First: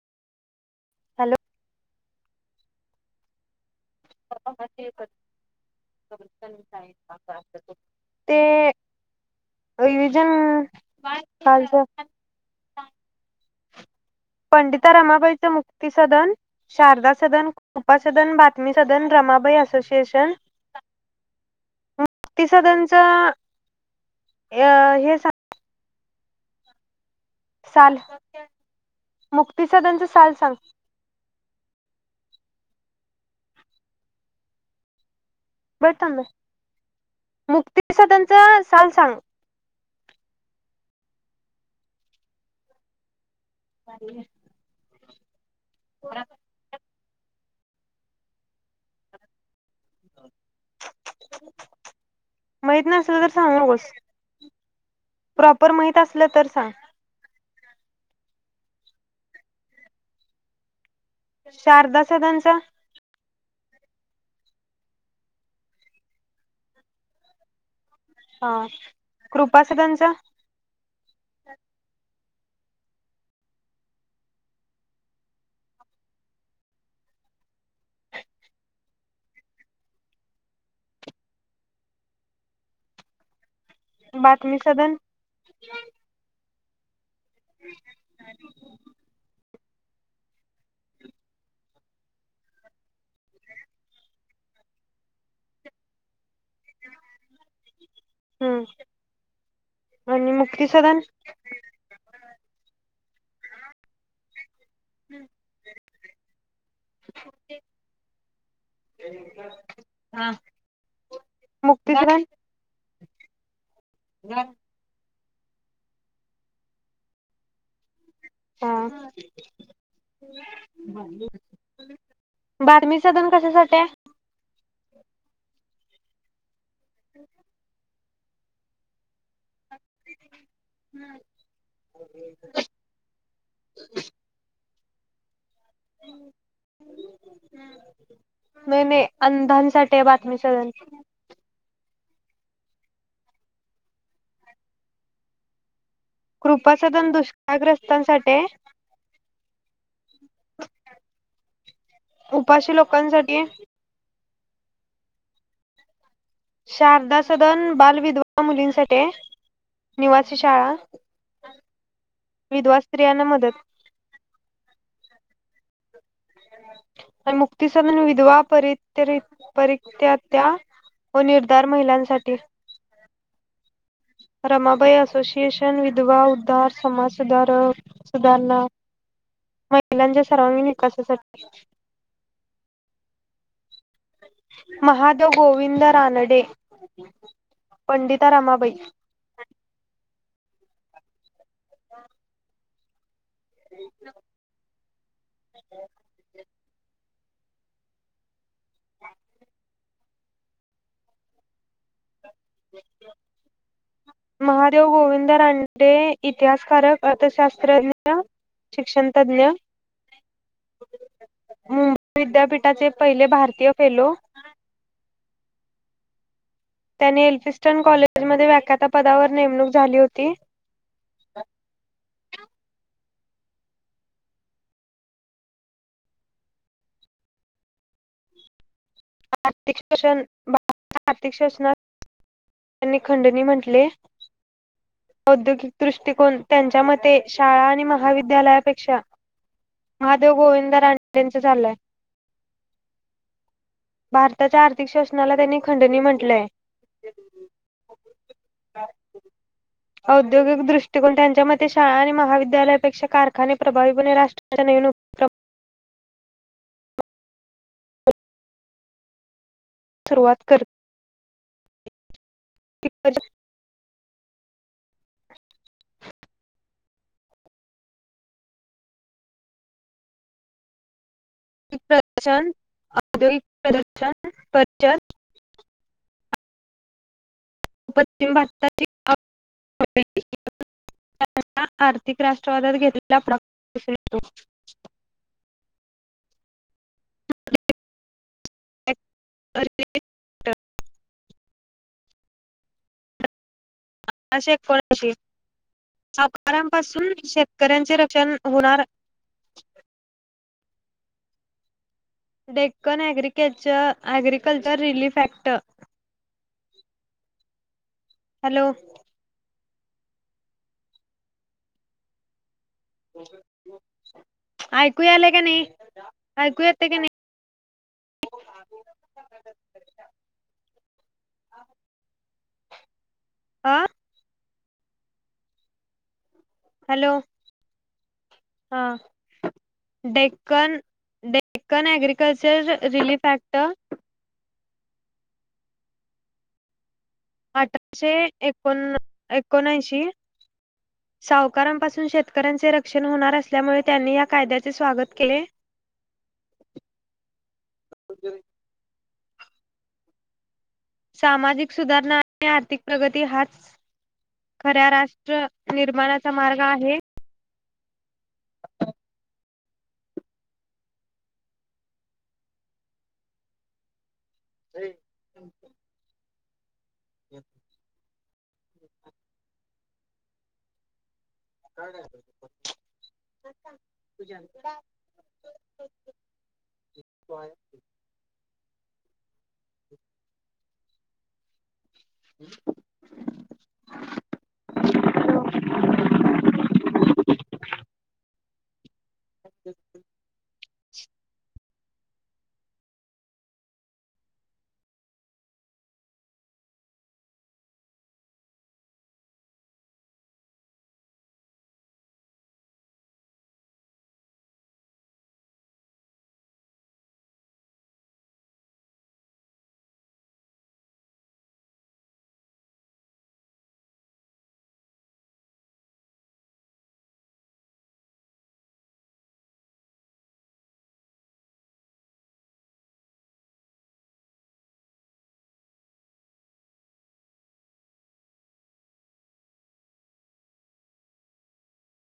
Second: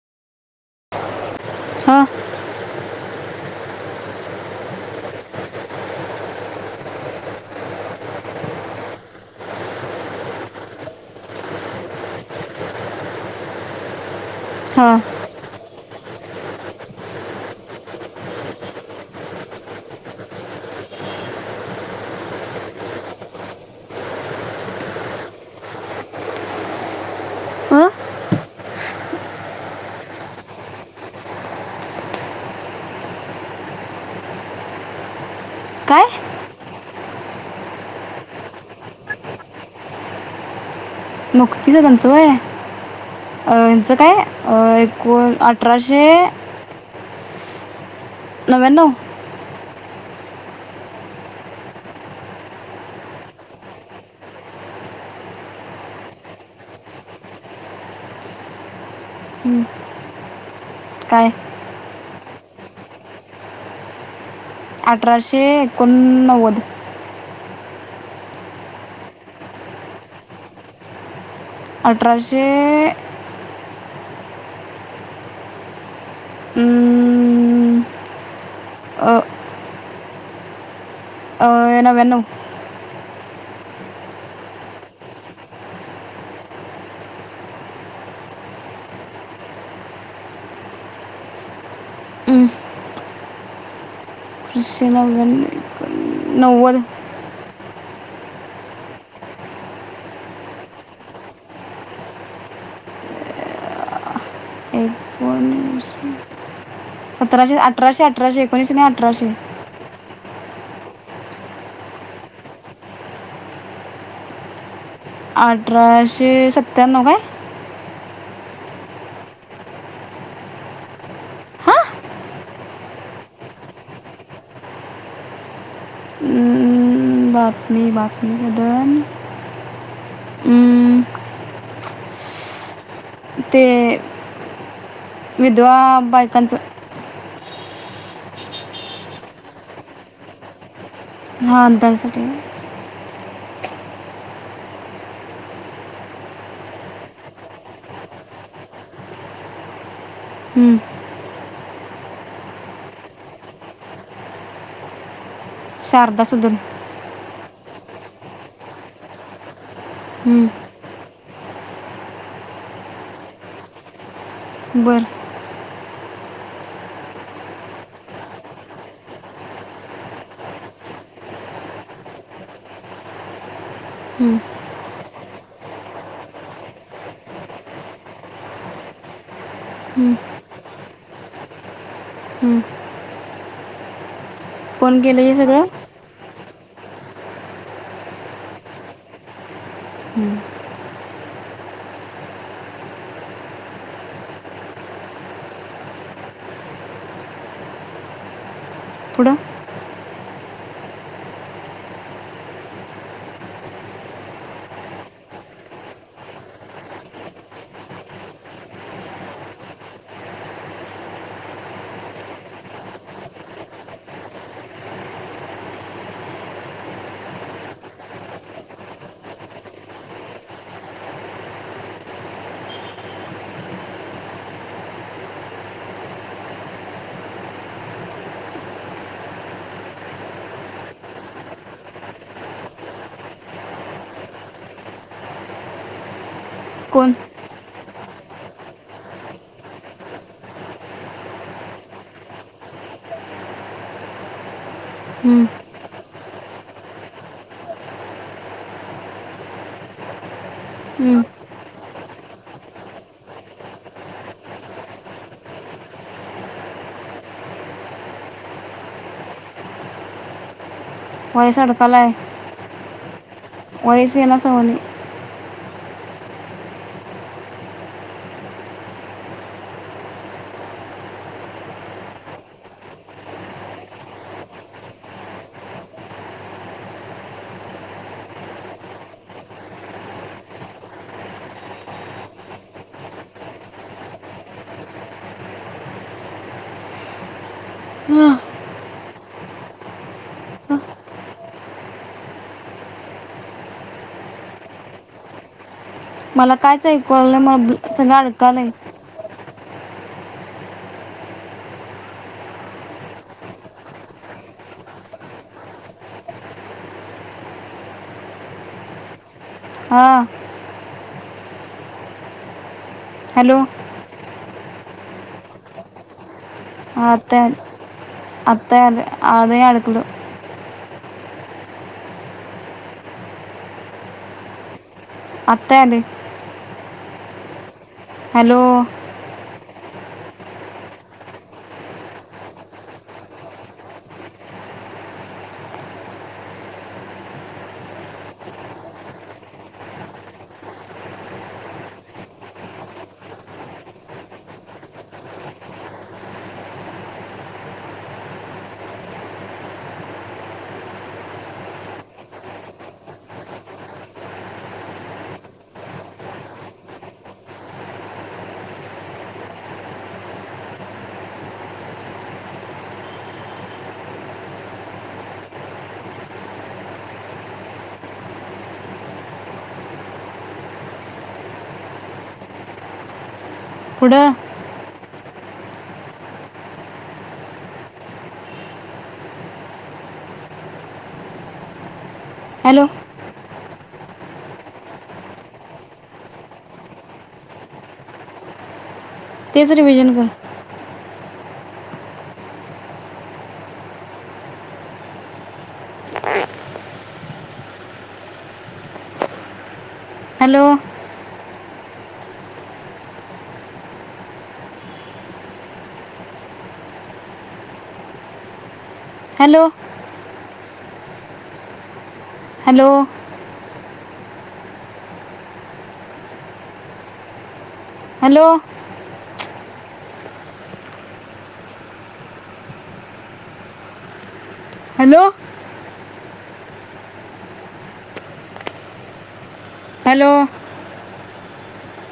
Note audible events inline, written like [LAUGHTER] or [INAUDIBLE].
Hello. हां ते revision कालच. पंडिता हां रामाबाईचा मु ति सदन शारदा सदन कृपासदन बातमी सदन रमाबाई असोसिएशन ति सदनच अ हे स अ साल मुक्तसादांचा साल सांग काय बरताम. मुक्तसादनचा साल सांग. मुक्तिसदन च वय. यांचं काय? अं को आठ आठराशे. नव्यांनो? माहित नसल तर सांगुनगस, प्रॉपर माहित असलं तर सांग. हम्म. शारदा सदांचा. अठराशे एकोणनव्वद. हा कृपा सदनच? अठराशे हं, अ, नवानौं. बातमी सदन? [INAUDIBLE] पशे नक्यांनै, नव्वद. हम्म आणि मुक्ती सदन? एककोन सतराशे अठराशे अठराशे एकोणीस आणि अठराशे. मुक्तीतरण ह [INAUDIBLE] अठराशे सत्त्याण्णव काय? हा बातमी सधन कशासाठी? हं, बातमी, बातमी सदन हं, हम् [INAUDIBLE] ते विधवा बायकांचं नाही नाही अंधांसाठीय बातमी सधण हा तां साठी का? कृपाासदन दुष्काळग्रस्तांसाठीय हम्म उपाशी लोकांसाठी शारद शारदा सद न बालविधवा मुलींसाठीय निवासी हम्म, शाळा विधवा स्त्रीयांना मदत बरं मुक्तीसधन विधवा परित परित त्या व निर्धार महिलांसाठी, हम्म, रमाबाई असोसिएशन विधवा उद्धार समाज सुधारक, सुधारणा हम्म, महिलांच्या सर्वांगीण विकासासाठी हम्म. [INAUDIBLE] कोण केलं महादेव हे सगळं गोविंद रानडे पंडिता रामाबाई हम्म. [INAUDIBLE] [INAUDIBLE] पुढं महादेव गोविंद रांनडे इतिहासकारक अर्थशास्त्रज्ञ शिक्षणतज्ञ, मुंबई विद्यापीठाचे पहिले भारतीय फेलो त्यांनी एल्फिस्टन कॉलेजमध्ये व्याख्याता पदावर नेमणूक झाली होती. आर्थिक शोषण भ आर्थिक शोषणात त्यांनी खंडणी म्हटले औद्योगिक दृष्टिकोन त्यांच्या कोण मते शाळा आणि महा महाविद्यालयापेक्षा महादेव गोविंद रानडेच चाललंय भारताच्या आ आथिॅक शोशनाला हम्म, त्यांनी खंडणी म्हणंट केलेय औद्योगिक दृष्टिकोन हम्म. त्यांच्या मते शाळा आणि महाविद्यालयापेक्षा कारखाने प्रभावीपणे राष्ट्राच्या नवनुत्तम सुरुवात कर व्हय सडतालय [UNINTELLIGIBLE] वयसेना सवनी प्रदर्शन, औद्यगिक प्रदर्शन, प्रतयन पश्चिम भारताची आर्थिक राष्ट्रवादात घेतलेला प्रकाश आहे तो हा, [UNINTELLIGIBLE] आ शेक करची [UNINTELLIGIBLE] मला कायच आकारांपासून ऐकू आलं नाही, मला ब्ल- शेतकऱ्यांचे सगळं रक्षण अडकालंय होणार. Deccan agriculture agriculture relief act. Hello. हा. हॅलो ऐकू आले का नाही. ऐकू येत की नाही. आता आले आवाज ले आता अडकलु. अं आता आले हॅलो. हॅलो हा Deccan Deccan agriculture relief act. अठराशे एकोण एकोणऐंशी सावकारांपासून शेतकऱ्यांचे रक्षण होणार असल्यामुळे, त्यांनी या कायद्याचे स्वागत केले. सामाजिक सुधारणा आणि आर्थिक प्रगती हाच खऱ्या राष्ट्र निर्माणाचा मार्ग आहे. [UNINTELLIGIBLE] काय [UNINTELLIGIBLE] खरं सांग पुढं तुझ्या आईच [INAUDIBLE] हॅलो तेच रिव्हजन कर. Hello hello hello hello hello. Hello